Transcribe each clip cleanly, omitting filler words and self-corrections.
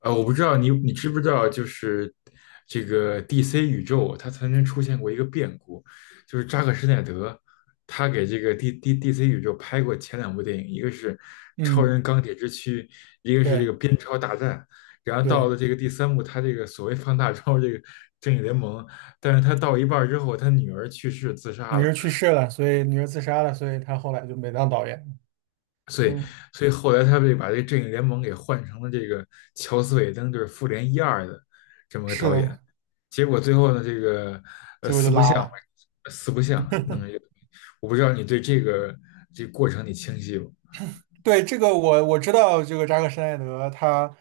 我不知道你知不知道，就是这个 DC 宇宙，它曾经出现过一个变故，就是扎克施耐德，他给这个 DC 宇宙拍过前两部电影，一个是《超嗯，人钢铁之躯》，一个是这个对《蝙超大战》，然后到对，了这个第三部，他这个所谓放大招这个正义联盟，但是他到一半儿之后，他女儿去世自杀女了，儿去世了，所以女儿自杀了，所以他后来就没当导演。所以，嗯，所以后来他们就把这个正义联盟给换成了这个乔斯·韦登，就是复联一二的这么个是导演。的，结果最后呢，这个结果四就不拉像嘛，了。四不像弄了一个东西，我不知道你对这个过程你清晰不？对，这个我知道，这个扎克施奈德他，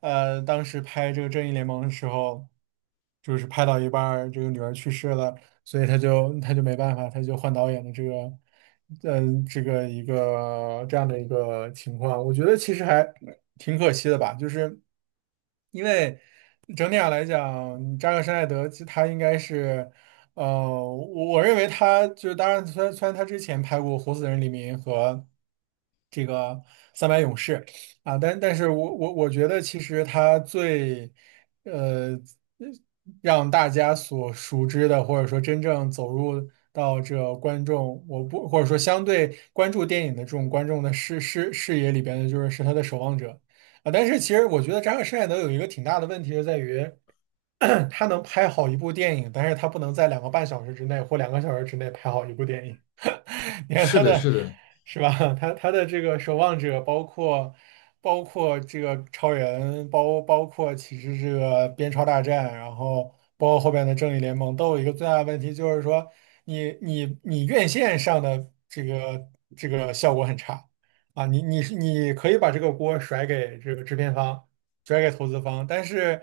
当时拍这个《正义联盟》的时候，就是拍到一半儿，这个女儿去世了，所以他就没办法，他就换导演的这个，这个一个这样的一个情况，我觉得其实还挺可惜的吧，就是因为整体上来讲，扎克施奈德其实他应该是，呃，我认为他就当然，虽然他之前拍过《活死人黎明》和这个《三百勇士》啊，但是我觉得其实他最呃，让大家所熟知的，或者说真正走入到这观众，我不，或者说相对关注电影的这种观众的视野里边的，就是他的守望者啊。但是其实我觉得扎克施耐德有一个挺大的问题，就在于 他能拍好一部电影，但是他不能在两个半小时之内或两个小时之内拍好一部电影。你看是他的，的，是的，是吧？他的这个守望者，包括这个超人，包括其实这个边超大战，然后包括后边的正义联盟，都有一个最大的问题，就是说你院线上的这个效果很差啊，你可以把这个锅甩给这个制片方，转给投资方，但是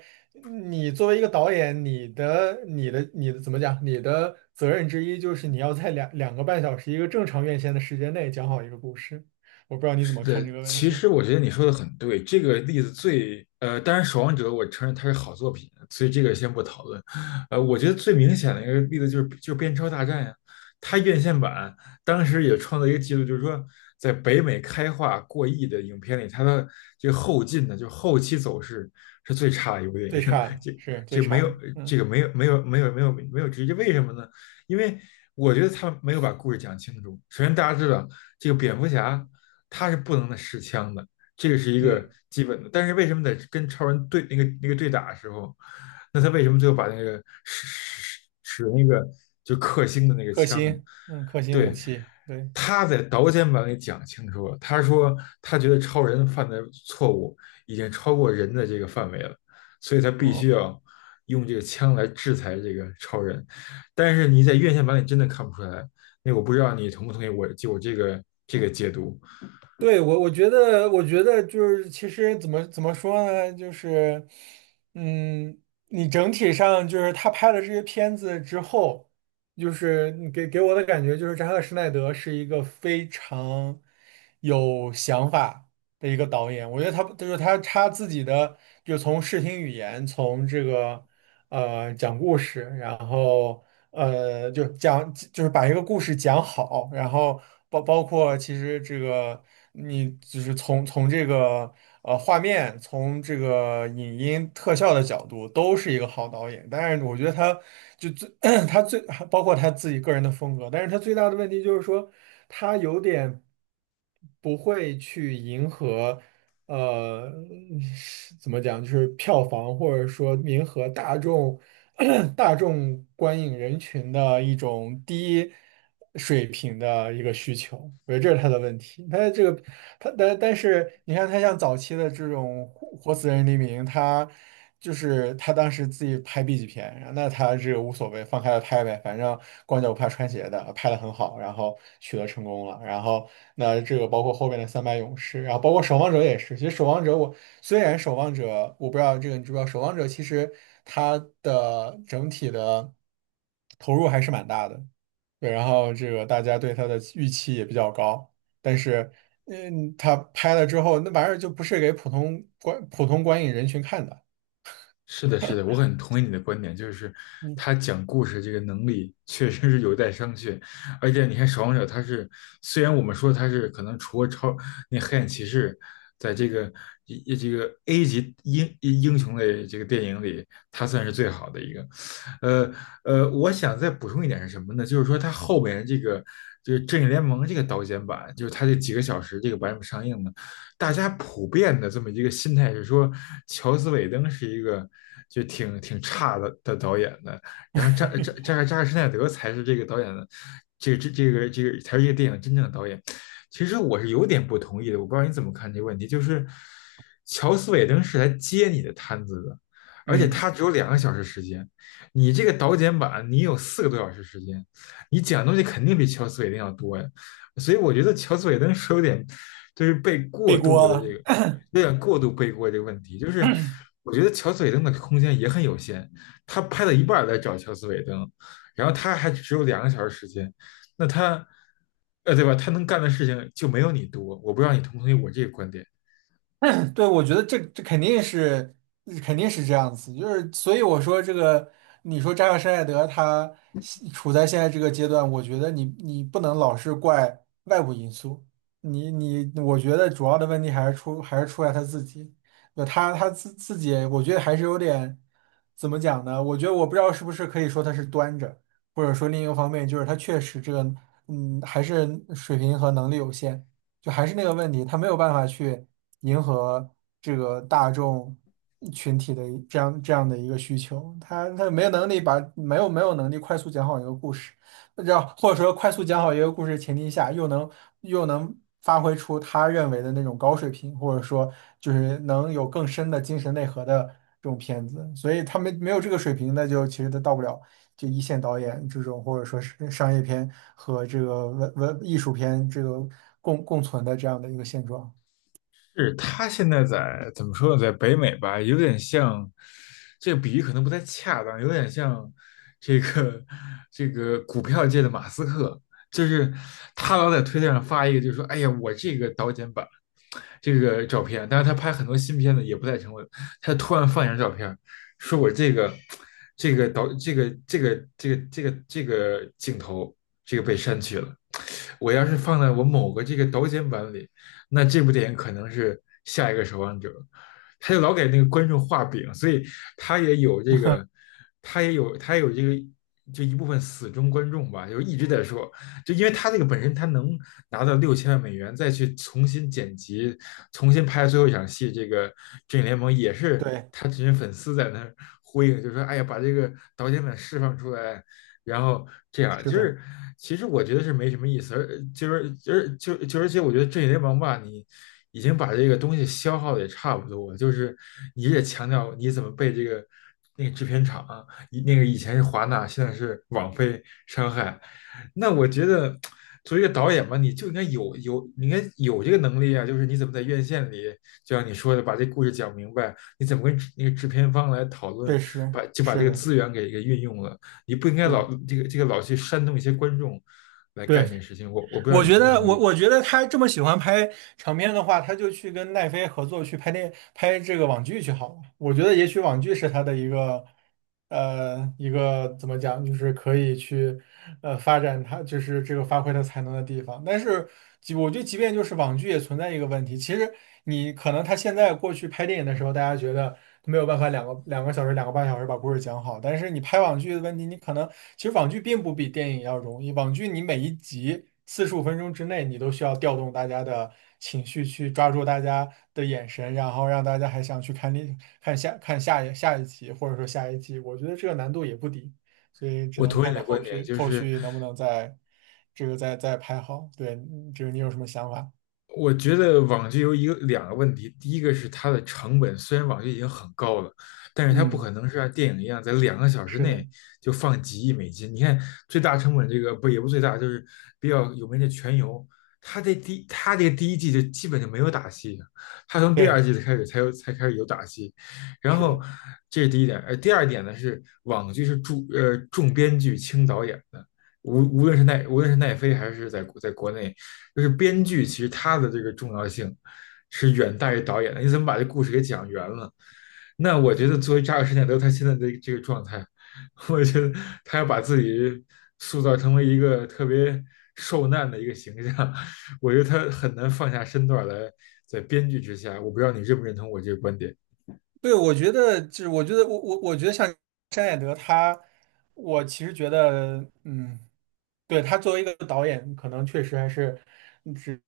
你作为一个导演，你的怎么讲？你的责任之一就是你要在两个半小时一个正常院线的时间内讲好一个故事。我不知道你怎是么看这的，个问其题，实我觉得你说的很对。这个例子最，当然《守望者》，我承认它是好作品，所以这个先不讨论。我觉得最明显的一个例子就是《边超大战》呀，它院线版当时也创造一个记录，就是说在北美开画过亿的影片里，它的这个后劲呢，就是后期走势是最差的一部电最影。差 的这是最这没差有的，这个嗯没有没有没有没有没有直接，为什么呢？因为我觉得他没有把故事讲清楚。首先，大家知道这个蝙蝠侠。他是不能的持枪的，这个是一个嗯，基本的。但是为什么在跟超人对那个对打的时候，那他为什么最后把那个使使使那个就克星的那个克枪啊星，嗯，克星武对，器，对，他在导演版里讲清楚了，他说他觉得超人犯的错误已经超过人的这个范围了，所以他必嗯。须嗯要用这个枪来制裁这个超人。但是你在院线版里真的看不出来，那我不知道你同不同意我就我这个解读。对，我觉得，我觉得就是，其实怎么说呢，就是，嗯，你整体上就是他拍了这些片子之后，就是你给我的感觉就是扎克施奈德是一个非常有想法的一个导演。我觉得他就是他自己的，就从视听语言，从这个讲故事，然后。就是把一个故事讲好，然后包括其实这个你就是从这个画面，从这个影音特效的角度，都是一个好导演。但是我觉得他就最 他最包括他自己个人的风格，但是他最大的问题就是说他有点不会去迎合。呃，怎么讲，就是票房或者说迎合大众 大众观影人群的一种低水平的一个需求，我觉得这是他的问题。他这个他但是你看，他像早期的这种《活死人黎明》，就是他当时自己拍 B 级片，然后那他这个无所谓，放开了拍呗，反正光脚不怕穿鞋的，拍的很好，然后取得成功了。然后那这个包括后面的三百勇士，然后包括守望者也是。其实守望者我虽然守望者我不知道这个你知不知道，守望者其实它的整体的投入还是蛮大的，对，然后这个大家对它的预期也比较高，但是。他拍了之后，那玩意儿就不是给普通观影人群看的，是的，是的，我很同意你的观点，就是嗯他讲故事这个能力确实是有待商榷。而且你看《守望者》，他是虽然我们说他是可能除了超那黑暗骑士，在这个一这个 A 级英雄类这个电影里，他算是最好的一个。呃我想再补充一点是什么呢？就是说他后面这个就是《正义联盟》这个导剪版，就是他这几个小时这个版本上映呢。大家普遍的这么一个心态是说，乔斯·韦登是一个就挺差的导演的，然后扎克施奈德才是这个导演的，这个才是这个电影真正的导演。其实我是有点不同意的，我不知道你怎么看这个问题，就是乔斯·韦登是来接你的摊子的，而且嗯，他只有两个小时时间，你这个导剪版你有4个多小时时间，你讲的东西肯定比乔斯·韦登要多呀。所以我觉得乔斯韦登是有点就是被过背度锅，的这个了。有点过度背锅这个问题，就是我觉得乔斯韦登的空间也很有限，他拍了一半来找乔斯韦登，然后他还只有两个小时时间，那他对吧？他能干的事情就没有你多，我不知道你同不同意我这个观点。对，我觉得这肯定是肯定是这样子，就是所以我说这个，你说扎克施耐德他现在这个阶段，我觉得你不能老是怪外部因素，你我觉得主要的问题还是出在他自己，那他自己，我觉得还是有点怎么讲呢？我觉得我不知道是不是可以说他是端着，或者说另一个方面就是他确实这个还是水平和能力有限。就还是那个问题，他没有办法去迎合这个大众群体的这样的一个需求，他没有能力把没有没有能力快速讲好一个故事，让或者说快速讲好一个故事的前提下，又能发挥出他认为的那种高水平，或者说就是能有更深的精神内核的这种片子，所以他没有这个水平，那就其实他到不了就一线导演这种，或者说是商业片和这个文艺术片这个共存的这样的一个现状。是他现在在怎么说呢，在北美吧，有点像，这个比喻可能不太恰当，有点像这个这个股票界的马斯克，就是他老在推特上发一个，就是说，哎呀，我这个导剪版这个照片，但是他拍很多新片子也不太成功，他突然放一张照片，说我这个这个导这个这个这个这个这个镜头这个被删去了，我要是放在我某个这个导剪版里。那这部电影可能是下一个守望者。他就老给那个观众画饼，所以他也有这个，他也有这个，就一部分死忠观众吧，就一直在说，就因为他这个本身他能拿到6000万美元，再去重新剪辑、重新拍最后一场戏，这个《正义联盟》也是对。他这些粉丝在那儿呼应，就说：“哎呀，把这个导演们释放出来，然后这样是就的，是，其实我觉得是没什么意思，而就是就是就就而且我觉得这些王八你已经把这个东西消耗的也差不多了就是你也强调你怎么被这个那个制片厂以那个以前是华纳，现在是网飞伤害，那我觉得作为一个导演吧，你就应该有你应该有这个能力啊，就是你怎么在院线里，就像你说的把这故事讲明白，你怎么跟那个制片方来讨论，确实把就把这是个的，资源给运用了。你不应该老对老去煽动一些观众来干对，这个事情。我不知道我你觉同不得，同我意，我觉得他这么喜欢拍长片的话，他就去跟奈飞合作去拍这个网剧去好了。我觉得也许网剧是他的一个怎么讲，就是可以去发展他就是这个发挥他才能的地方。但是我觉得，即便就是网剧也存在一个问题，其实你可能他现在过去拍电影的时候，大家觉得，没有办法两个小时、两个半小时把故事讲好，但是你拍网剧的问题，你可能其实网剧并不比电影要容易。网剧你每一集45分钟之内，你都需要调动大家的情绪，去抓住大家的眼神，然后让大家还想去看另看下看下一下一集，或者说下一季。我觉得这个难度也不低，所以只我能同意看你到的观后点，续就后是续能不能再再拍好。对，就是你有什么想法？我觉得网剧有一个两个问题，第一个是它的成本，虽然网剧已经很高了，但是它不可嗯，能是像电影一样在两个小时是的，内就放几亿美金。你看最大成本这个不也不最大，就是比较有名的《全游》，它这第它这个第一季就基本就没有打戏，它从第二对。季开始才开始有打戏。然是后的。这是第一点，第二点呢是网剧是重编剧轻导演，的。无论是奈飞还是在国内，就是编剧其实他的这个重要性是远大于导演的。你怎么把这故事给讲圆了？那我觉得作为扎克施耐德他现在的这个状态，我觉得他要把自己塑造成为一个特别受难的一个形象，我觉得他很难放下身段来在编剧之下。我不知道你认不认同我这个观点？对，我觉得就是，我觉得像山野德他，我其实觉得，对，他作为一个导演，可能确实还是只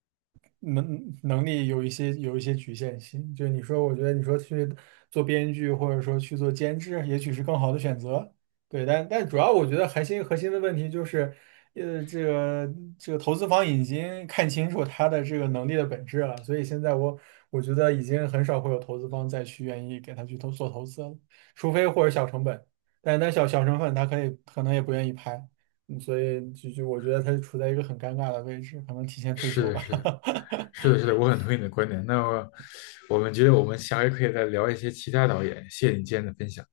能力有一些局限性。就是你说，我觉得你说去做编剧，或者说去做监制，也许是更好的选择。对，但主要我觉得核心的问题就是，呃，这个这个投资方已经看清楚他的这个能力的本质了，所以现在我觉得已经很少会有投资方再去愿意给他去做投资了，除非或者小成本，但小成本他可能也不愿意拍，所以就我觉得他处在一个很尴尬的位置，可能提前退是休的，吧。是的。是的，是的，我很同意你的观点。那么我们觉得我们下回可以再聊一些其他导演。谢谢你今天的分享。